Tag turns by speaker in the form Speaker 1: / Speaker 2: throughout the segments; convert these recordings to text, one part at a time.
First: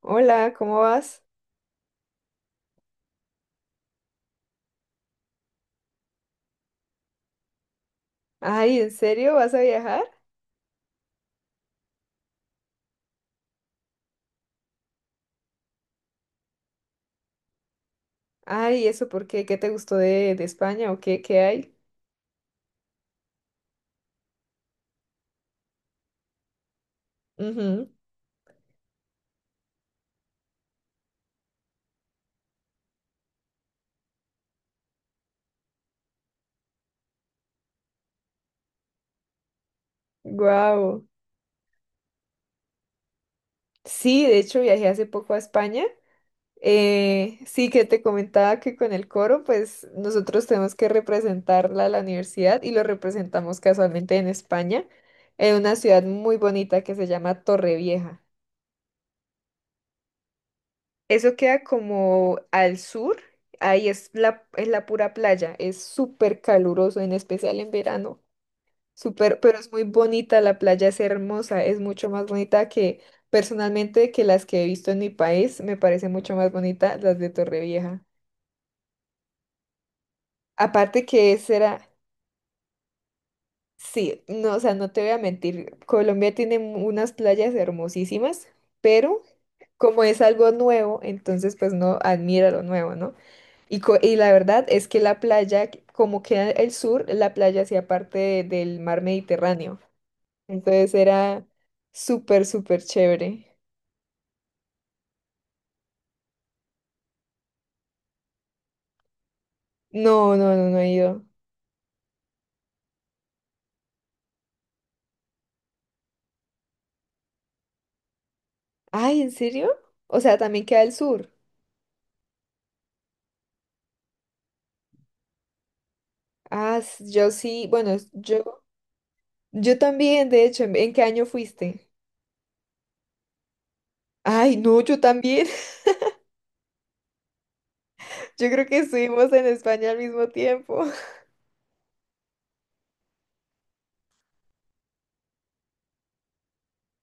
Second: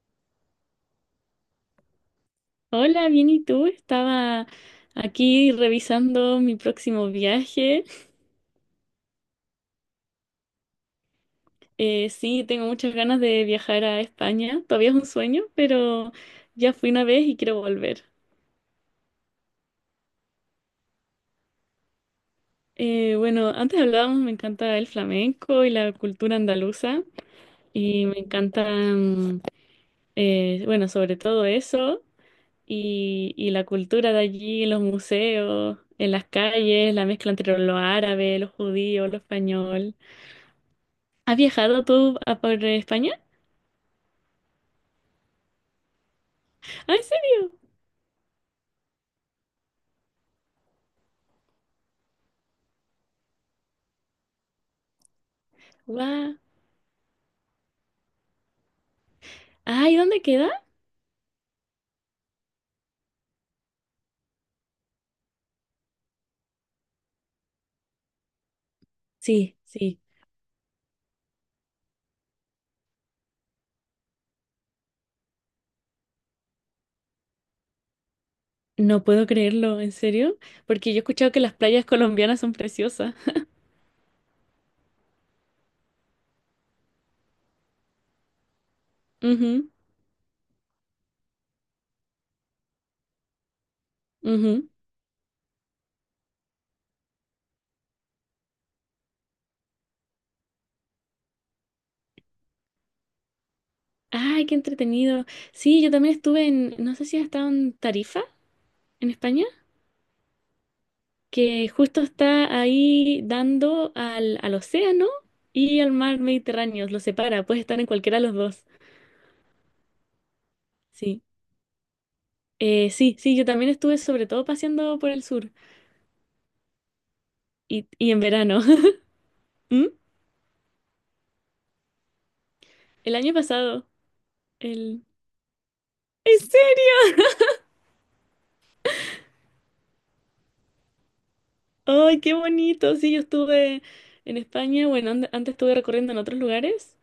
Speaker 1: Hola, ¿cómo vas?
Speaker 2: Hola, bien, ¿y tú? Estaba aquí revisando mi próximo viaje.
Speaker 1: Ay, ¿en serio vas a viajar?
Speaker 2: Sí, tengo muchas ganas de viajar a España. Todavía es un sueño, pero ya fui una vez y quiero volver.
Speaker 1: Ay, ¿eso por qué? ¿Qué te gustó de España o qué hay?
Speaker 2: Bueno, antes hablábamos, me encanta el flamenco y la cultura andaluza y me encanta, bueno, sobre todo eso y la cultura de allí, los museos, en las calles, la mezcla entre lo árabe, lo judío, lo español.
Speaker 1: Wow.
Speaker 2: ¿Has viajado tú a por España?
Speaker 1: Sí, de hecho viajé hace poco a España.
Speaker 2: Ah, ¿en serio?
Speaker 1: Sí, que te comentaba que con el coro, pues nosotros tenemos que representarla a la universidad y lo representamos casualmente en España, en una ciudad
Speaker 2: ¡Guau!
Speaker 1: muy bonita que se llama Torrevieja.
Speaker 2: Ah, ¿y dónde queda?
Speaker 1: Eso queda como al sur, ahí es la pura playa, es súper caluroso, en especial en verano, súper,
Speaker 2: Sí,
Speaker 1: pero es muy
Speaker 2: sí.
Speaker 1: bonita, la playa es hermosa, es mucho más bonita que personalmente que las que he visto en mi país, me parece mucho más bonita las de Torrevieja.
Speaker 2: No puedo creerlo, ¿en serio? Porque yo he
Speaker 1: Aparte
Speaker 2: escuchado
Speaker 1: que
Speaker 2: que las
Speaker 1: será,
Speaker 2: playas colombianas son preciosas.
Speaker 1: sí, no, o sea, no te voy a mentir, Colombia tiene unas playas hermosísimas, pero
Speaker 2: Ujú,
Speaker 1: como es algo nuevo, entonces pues no admira lo nuevo, ¿no? Y la verdad
Speaker 2: ujú.
Speaker 1: es que la playa, como queda el sur, la playa hacía parte del mar Mediterráneo. Entonces era súper, súper chévere.
Speaker 2: Ay, qué entretenido. Sí, yo también estuve no sé si has estado en Tarifa, en España,
Speaker 1: No, no, no, no he ido.
Speaker 2: que justo está ahí dando al océano y al mar Mediterráneo, lo separa, puedes estar en cualquiera de los dos.
Speaker 1: Ay, ¿en serio? O sea, también queda el
Speaker 2: Sí.
Speaker 1: sur.
Speaker 2: Sí, sí, yo también estuve sobre todo paseando por el sur
Speaker 1: Ah, yo sí,
Speaker 2: y,
Speaker 1: bueno,
Speaker 2: y en verano.
Speaker 1: yo, yo
Speaker 2: ¿Mm?
Speaker 1: también, de hecho, ¿en qué año fuiste?
Speaker 2: El año pasado,
Speaker 1: Ay, no, yo
Speaker 2: el...
Speaker 1: también.
Speaker 2: ¿En serio?
Speaker 1: Yo creo que estuvimos en España al mismo tiempo.
Speaker 2: ¡Ay, qué bonito! Sí, yo estuve en España, bueno, antes estuve recorriendo en otros lugares,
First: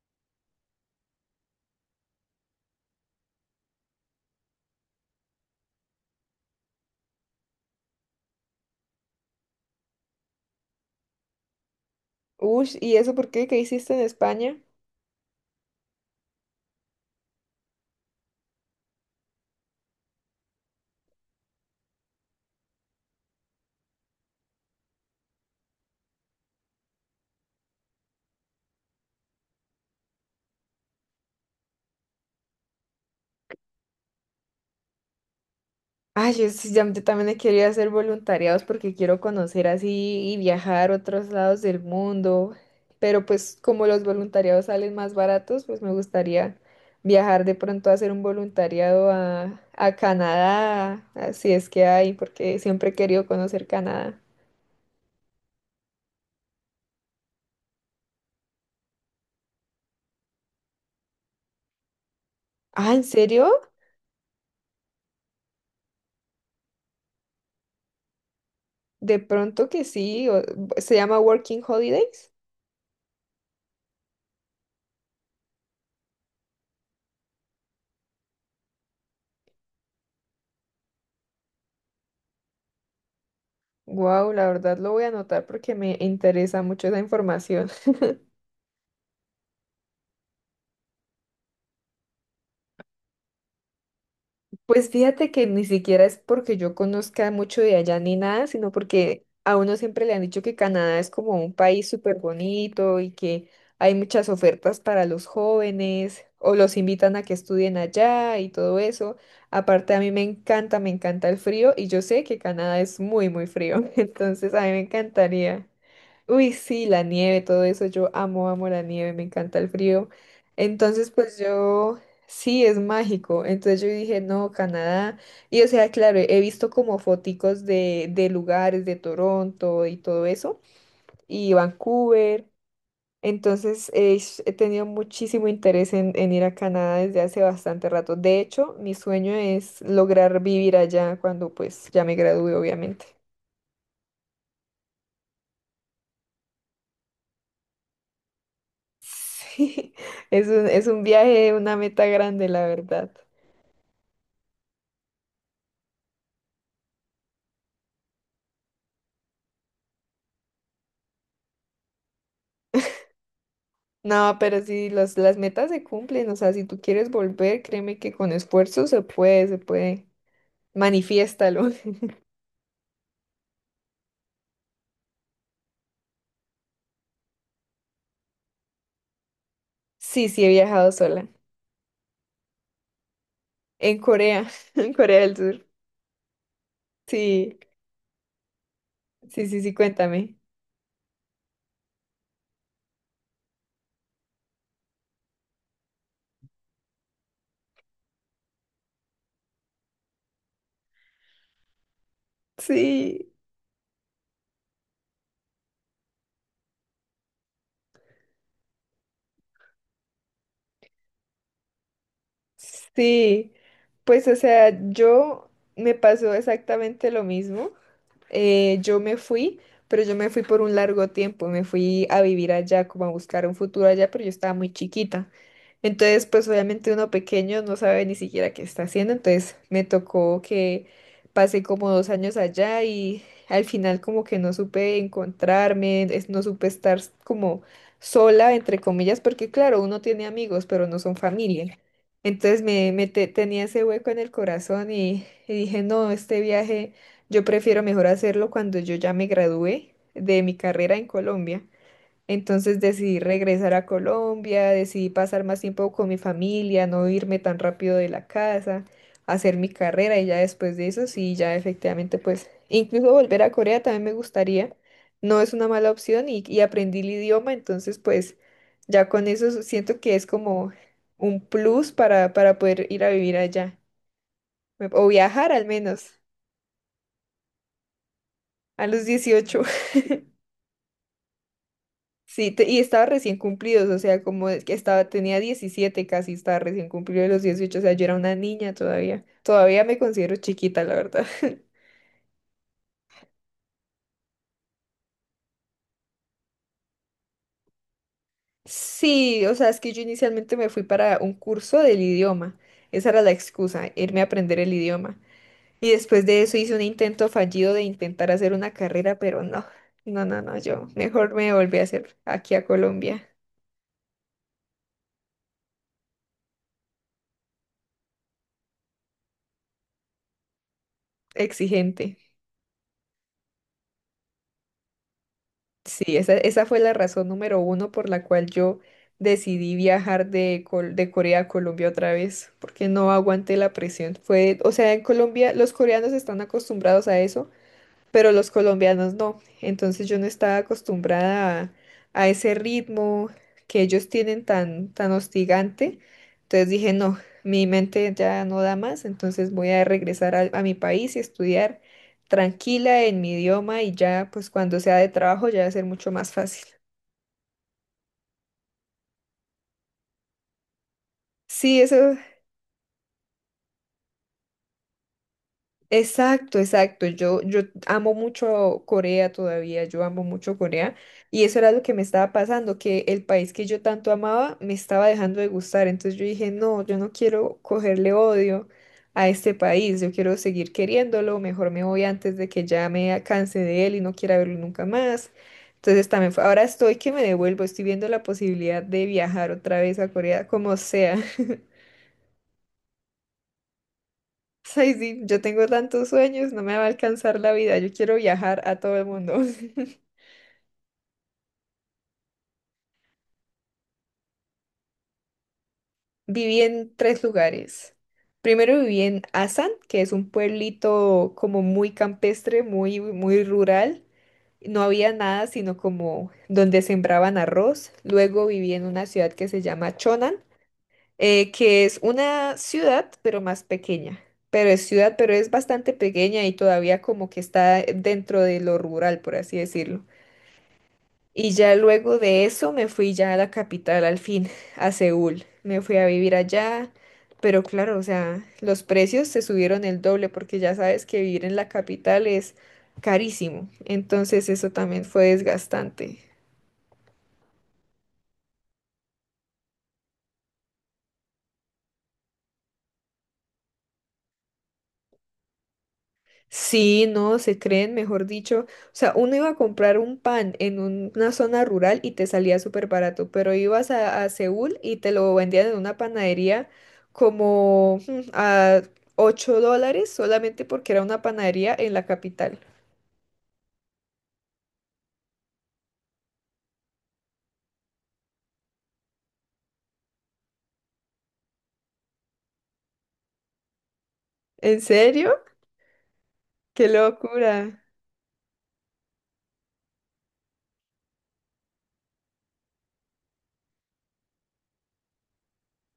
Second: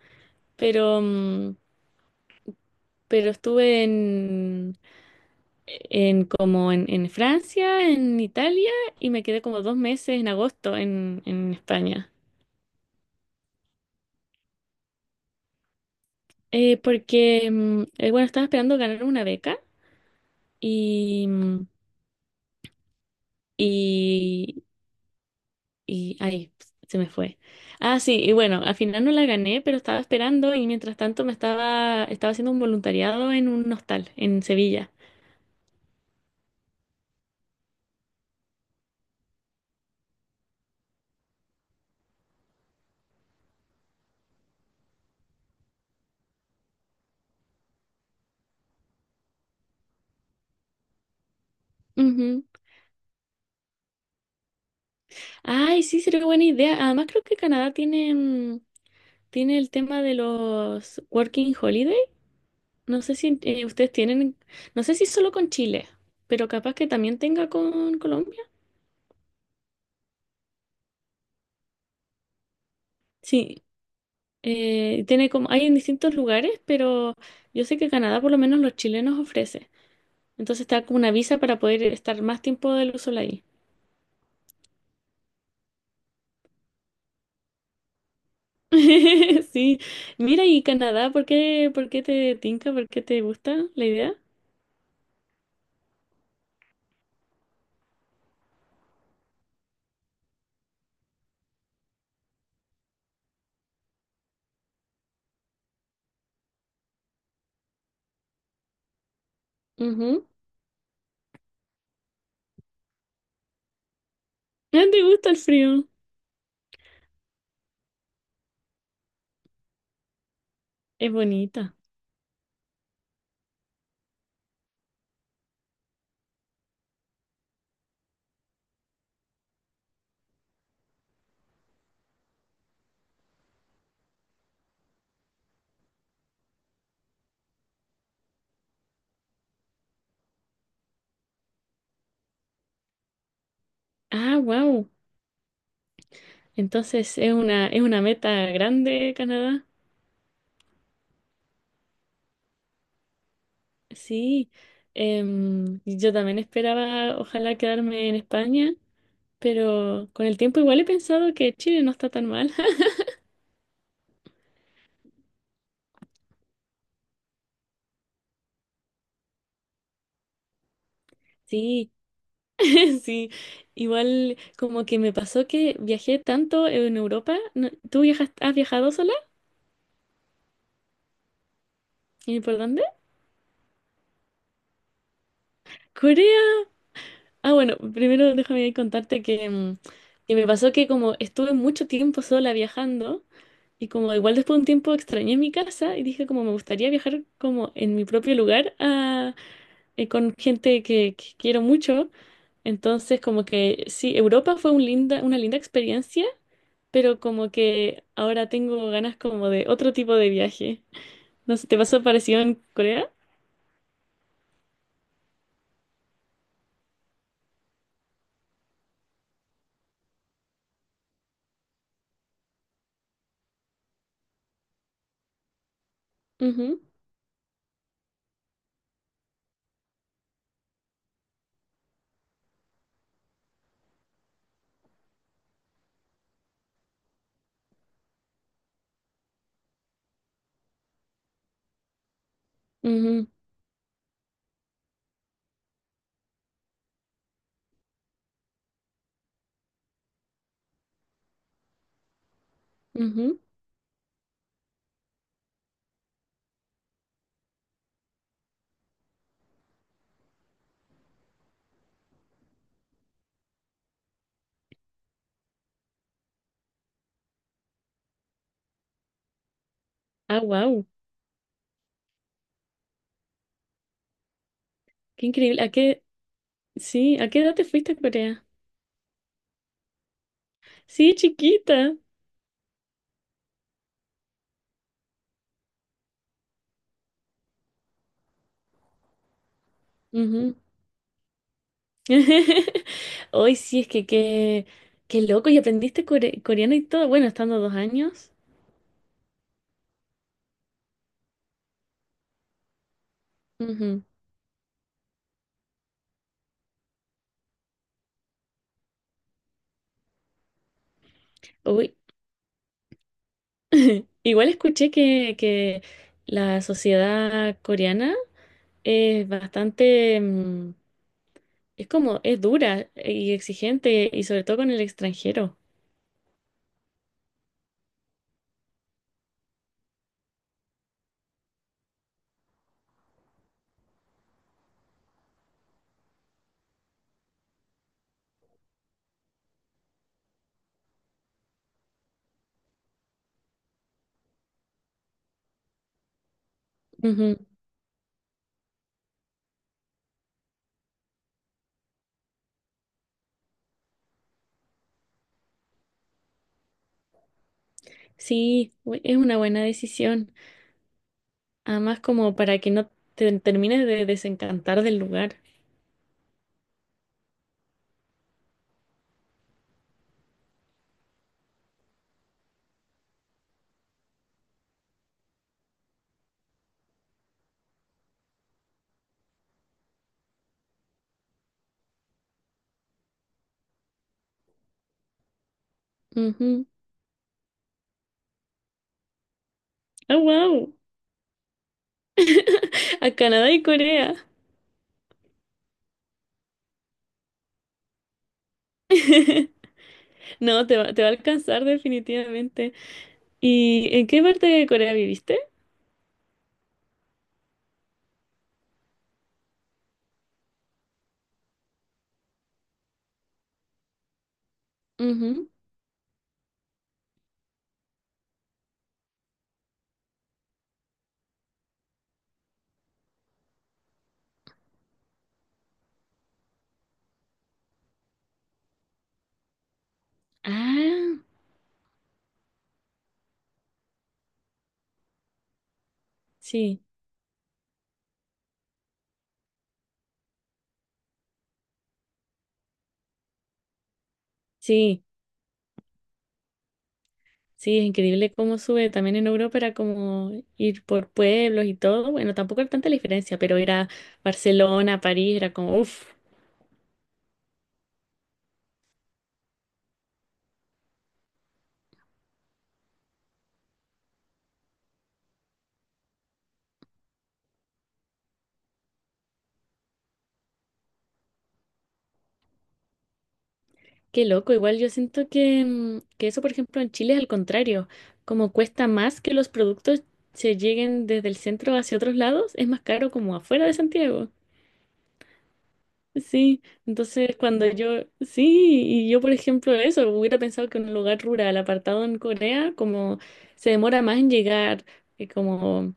Speaker 2: pero, mm, pero estuve en como en Francia, en Italia, y me quedé como 2 meses en agosto en España.
Speaker 1: Uy, ¿y eso por qué? ¿Qué hiciste en España?
Speaker 2: Porque, bueno, estaba esperando ganar una beca y, mm, y Y ahí se me fue. Ah, sí, y bueno, al final no la gané, pero estaba esperando y mientras tanto me estaba haciendo un voluntariado en un hostal en Sevilla.
Speaker 1: Ay, yo, sí, yo también he querido hacer voluntariados porque quiero conocer así y viajar a otros lados del mundo, pero pues como los voluntariados salen más baratos, pues me gustaría viajar de pronto a hacer un voluntariado a Canadá, así es que hay,
Speaker 2: Ujú.
Speaker 1: porque siempre he querido conocer Canadá.
Speaker 2: Ay, sí, sería buena idea. Además, creo que Canadá tiene, tiene el tema de los Working Holiday.
Speaker 1: Ah,
Speaker 2: No
Speaker 1: ¿en
Speaker 2: sé si
Speaker 1: serio?
Speaker 2: ustedes tienen, no sé si solo con Chile, pero capaz que también tenga con Colombia.
Speaker 1: De pronto que sí, se llama Working Holidays.
Speaker 2: Sí, tiene como, hay en distintos lugares, pero yo sé que Canadá por lo menos los chilenos ofrece. Entonces te da como una visa para poder estar más tiempo del sol ahí.
Speaker 1: Wow, la verdad lo voy a anotar porque me interesa mucho esa información.
Speaker 2: Sí. Mira, y Canadá, ¿por qué te tinca? ¿Por qué te gusta la idea?
Speaker 1: Pues fíjate que ni siquiera es porque yo conozca mucho de allá ni nada, sino porque a uno siempre le han dicho que Canadá es como un país súper bonito y que hay muchas ofertas para los jóvenes o los invitan a que estudien allá y todo eso. Aparte a mí
Speaker 2: Ujú.
Speaker 1: me encanta el frío y yo sé que Canadá es muy, muy frío, entonces a mí me
Speaker 2: Ah, ¿te gusta el
Speaker 1: encantaría.
Speaker 2: frío?
Speaker 1: Uy, sí, la nieve, todo eso, yo amo, amo la nieve, me encanta el frío. Entonces,
Speaker 2: Es
Speaker 1: pues
Speaker 2: bonita.
Speaker 1: yo. Sí, es mágico. Entonces yo dije, no, Canadá. Y o sea, claro, he visto como foticos de lugares de Toronto y todo eso, y Vancouver. Entonces he tenido muchísimo interés en ir a Canadá desde hace bastante rato. De hecho, mi sueño es lograr vivir allá cuando pues ya me gradúe, obviamente.
Speaker 2: Ah, wow. Entonces es una meta grande, Canadá.
Speaker 1: Sí, es un viaje, una meta grande, la verdad.
Speaker 2: Sí. Yo también esperaba, ojalá, quedarme en España, pero con el tiempo igual he pensado que Chile no está tan mal.
Speaker 1: No, pero si las metas se cumplen, o sea, si tú quieres volver, créeme que con esfuerzo se puede, se puede. Manifiéstalo.
Speaker 2: Sí. Sí, igual como que me pasó que viajé tanto en Europa. ¿Tú viajas, has viajado sola?
Speaker 1: Sí, sí, he viajado sola.
Speaker 2: ¿Y por dónde?
Speaker 1: En Corea, en Corea del Sur.
Speaker 2: Corea. Ah,
Speaker 1: Sí,
Speaker 2: bueno, primero déjame ahí contarte
Speaker 1: sí,
Speaker 2: que,
Speaker 1: sí, sí,
Speaker 2: que
Speaker 1: cuéntame.
Speaker 2: me pasó que como estuve mucho tiempo sola viajando y como igual después de un tiempo extrañé mi casa y dije como me gustaría viajar como en mi propio lugar con gente que quiero mucho. Entonces
Speaker 1: Sí,
Speaker 2: como que sí, Europa fue una linda experiencia pero como que ahora tengo ganas como de otro tipo de viaje. No sé, ¿te pasó parecido en Corea?
Speaker 1: sí. Pues, o sea, yo me pasó exactamente lo mismo. Yo me fui, pero yo me fui por un largo tiempo. Me fui a vivir allá, como a buscar un futuro allá, pero yo estaba muy chiquita. Entonces, pues
Speaker 2: Ujú,
Speaker 1: obviamente uno pequeño no sabe ni siquiera qué está haciendo, entonces me tocó que pasé como 2 años allá y al final como que no supe encontrarme, no supe estar como sola, entre comillas, porque claro, uno tiene amigos, pero no son familia. Entonces me
Speaker 2: ujú,
Speaker 1: tenía ese hueco en el corazón y dije, no, este viaje yo prefiero mejor hacerlo cuando yo ya me gradué de mi carrera en Colombia. Entonces decidí
Speaker 2: ujú.
Speaker 1: regresar a Colombia, decidí pasar más tiempo con mi familia, no irme tan rápido de la casa, hacer mi carrera y ya después de eso sí, ya efectivamente pues incluso volver a Corea también me gustaría, no es una mala opción y aprendí el idioma, entonces pues ya con eso siento que es
Speaker 2: Ah,
Speaker 1: como
Speaker 2: wow,
Speaker 1: un plus para poder ir a vivir allá o
Speaker 2: qué
Speaker 1: viajar
Speaker 2: increíble.
Speaker 1: al
Speaker 2: ¿A qué,
Speaker 1: menos.
Speaker 2: sí, ¿a qué edad te fuiste a Corea?
Speaker 1: A los 18.
Speaker 2: Sí, chiquita.
Speaker 1: Sí, y estaba recién cumplidos, o sea, como es que estaba, tenía 17 casi, estaba recién cumplido de los 18, o sea, yo era una niña todavía. Todavía me considero
Speaker 2: Ujú.
Speaker 1: chiquita, la verdad.
Speaker 2: Hoy sí, es que qué loco, y aprendiste coreano y todo, bueno, estando 2 años.
Speaker 1: Sí, o sea, es que yo inicialmente me fui para un curso del idioma. Esa era la excusa,
Speaker 2: Ujú.
Speaker 1: irme a aprender el idioma. Y después de eso hice un intento fallido de intentar hacer una carrera, pero no, no, no, no, yo mejor me volví a
Speaker 2: Uy,
Speaker 1: hacer aquí a Colombia,
Speaker 2: igual escuché que la sociedad coreana es bastante. Es
Speaker 1: exigente.
Speaker 2: como, es dura y exigente, y sobre todo con el extranjero.
Speaker 1: Sí, esa fue la razón número uno por la cual yo decidí viajar de Corea a Colombia otra vez, porque no aguanté la presión. Fue, o sea, en Colombia los coreanos están acostumbrados a eso, pero los colombianos no. Entonces yo no estaba acostumbrada a ese ritmo que ellos tienen tan, tan hostigante. Entonces dije, no,
Speaker 2: Ujú.
Speaker 1: mi mente ya no da más, entonces voy a regresar a mi país y estudiar tranquila en mi idioma y ya, pues cuando sea de trabajo ya va a ser mucho más fácil.
Speaker 2: Sí, es una buena decisión.
Speaker 1: Sí,
Speaker 2: Además,
Speaker 1: eso.
Speaker 2: como para que no te termines de desencantar del lugar.
Speaker 1: Exacto, exacto. Yo amo mucho Corea todavía, yo amo mucho Corea. Y eso era lo que me estaba pasando, que el país que yo tanto amaba me estaba dejando de gustar. Entonces yo dije, no, yo no quiero cogerle odio a este país, yo quiero seguir queriéndolo, mejor me voy antes de que ya me canse de él y no quiera verlo nunca más. Entonces también ahora
Speaker 2: Ujú.
Speaker 1: estoy que me devuelvo, estoy viendo la posibilidad de viajar otra vez a
Speaker 2: ¡Ah,
Speaker 1: Corea,
Speaker 2: wow!
Speaker 1: como sea.
Speaker 2: A Canadá y Corea.
Speaker 1: Ay, sí, yo tengo tantos sueños, no me va a alcanzar la vida. Yo quiero viajar a todo el mundo.
Speaker 2: No, te va a alcanzar definitivamente. ¿Y en qué parte de Corea viviste?
Speaker 1: Viví en tres lugares. Primero viví en Asan, que es un pueblito como muy campestre, muy, muy rural. No había nada
Speaker 2: Ujú.
Speaker 1: sino como donde sembraban arroz. Luego viví en una ciudad que se llama Chonan, que es una ciudad pero más pequeña. Pero es ciudad, pero es bastante pequeña y todavía como que está dentro de lo rural, por así decirlo.
Speaker 2: Ah,
Speaker 1: Y ya luego de eso me fui ya a la capital al fin, a Seúl. Me fui a vivir
Speaker 2: sí,
Speaker 1: allá, pero claro, o sea, los precios se subieron el doble porque ya sabes que vivir en la capital es carísimo. Entonces eso
Speaker 2: sí.
Speaker 1: también fue desgastante.
Speaker 2: Sí, es increíble cómo sube. También en Europa era como ir por pueblos y todo. Bueno, tampoco hay tanta diferencia, pero ir a Barcelona, París, era como, uff,
Speaker 1: Sí, no, se creen, mejor dicho. O sea, uno iba a comprar un pan en una zona rural y te salía súper barato, pero ibas a Seúl y te lo vendían en una panadería como a $8 solamente porque era una panadería en la capital.
Speaker 2: qué loco. Igual yo siento que, que eso, por ejemplo, en Chile es al contrario. Como cuesta más que los productos se lleguen desde el centro hacia otros lados, es más caro como afuera de Santiago.
Speaker 1: ¿En serio?
Speaker 2: Sí,
Speaker 1: ¡Qué
Speaker 2: entonces cuando
Speaker 1: locura!
Speaker 2: yo, sí, y yo por ejemplo eso, hubiera pensado que en un lugar rural, apartado en Corea, como se demora más en llegar, que como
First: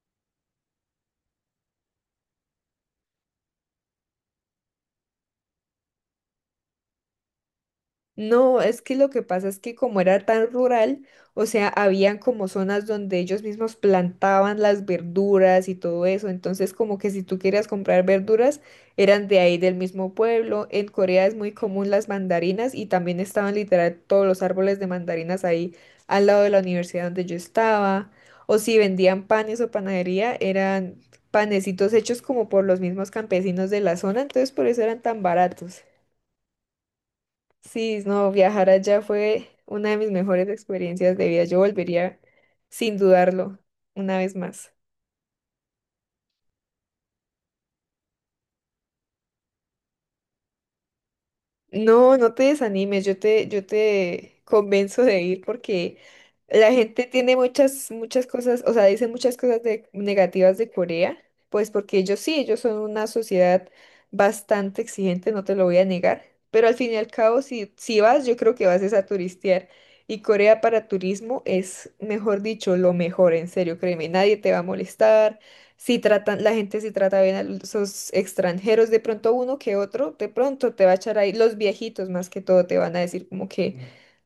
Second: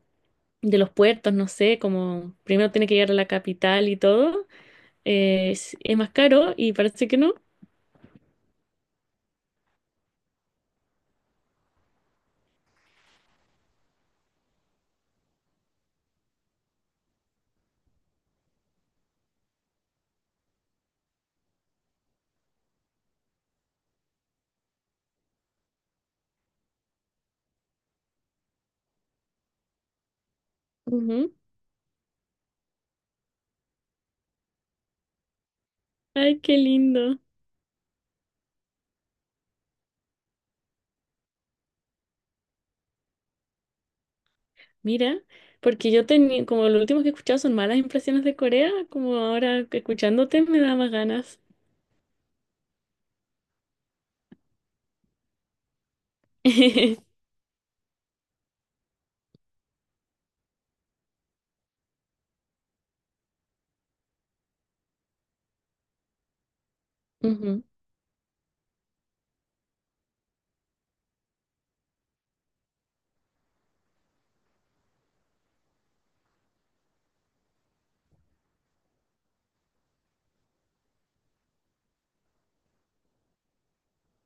Speaker 2: de los puertos, no sé, como primero tiene que llegar a la capital y todo, es más caro y parece que no.
Speaker 1: No, es que lo que pasa es que como era tan rural, o sea, habían como zonas donde ellos mismos plantaban las verduras y todo eso, entonces como que si tú querías comprar verduras, eran de ahí del mismo pueblo. En Corea es muy común las mandarinas y también estaban literal todos los árboles de mandarinas ahí al lado de la universidad donde yo estaba. O si vendían panes o panadería, eran
Speaker 2: Ujú.
Speaker 1: panecitos hechos como por los mismos campesinos de la zona, entonces por eso eran tan baratos.
Speaker 2: Ay, qué lindo.
Speaker 1: Sí, no, viajar allá fue una de mis mejores experiencias de vida. Yo volvería sin dudarlo una vez más.
Speaker 2: Mira, porque yo tenía, como lo último que he escuchado son malas impresiones de Corea, como ahora que escuchándote me da más ganas.
Speaker 1: No, no te desanimes, yo te, convenzo de ir porque la gente tiene muchas, muchas cosas, o sea, dice muchas cosas negativas de Corea, pues porque ellos sí, ellos son una sociedad bastante exigente, no te lo voy a negar, pero al fin y al cabo,
Speaker 2: Ujú,
Speaker 1: si vas, yo creo que vas es a turistear. Y Corea para turismo es, mejor dicho, lo mejor, en serio, créeme, nadie te va a molestar. Si tratan, la gente si trata bien a los extranjeros, de pronto uno que otro, de pronto te va a echar ahí, los viejitos más que todo te van a decir como que,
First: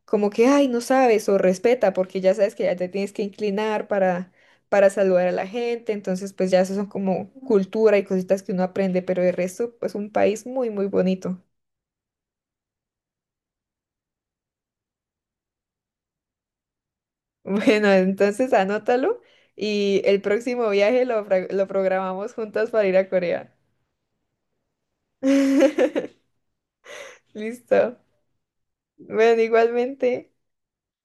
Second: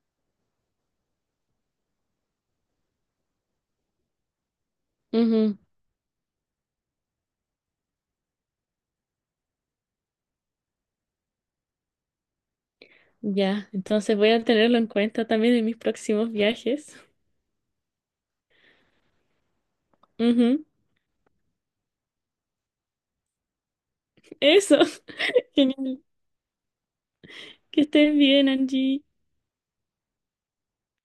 Speaker 1: como que, ay, no sabes o respeta, porque ya sabes que ya te tienes que inclinar para saludar a la
Speaker 2: ujú.
Speaker 1: gente, entonces pues ya eso son como cultura y cositas que uno aprende, pero de resto pues un país muy, muy bonito.
Speaker 2: Ya, entonces voy a tenerlo en cuenta también en mis próximos viajes.
Speaker 1: Bueno, entonces anótalo y el
Speaker 2: Ujú,
Speaker 1: próximo viaje lo programamos juntas para ir a Corea.
Speaker 2: eso, genial. Que
Speaker 1: Listo.
Speaker 2: estés bien, Angie.
Speaker 1: Bueno, igualmente.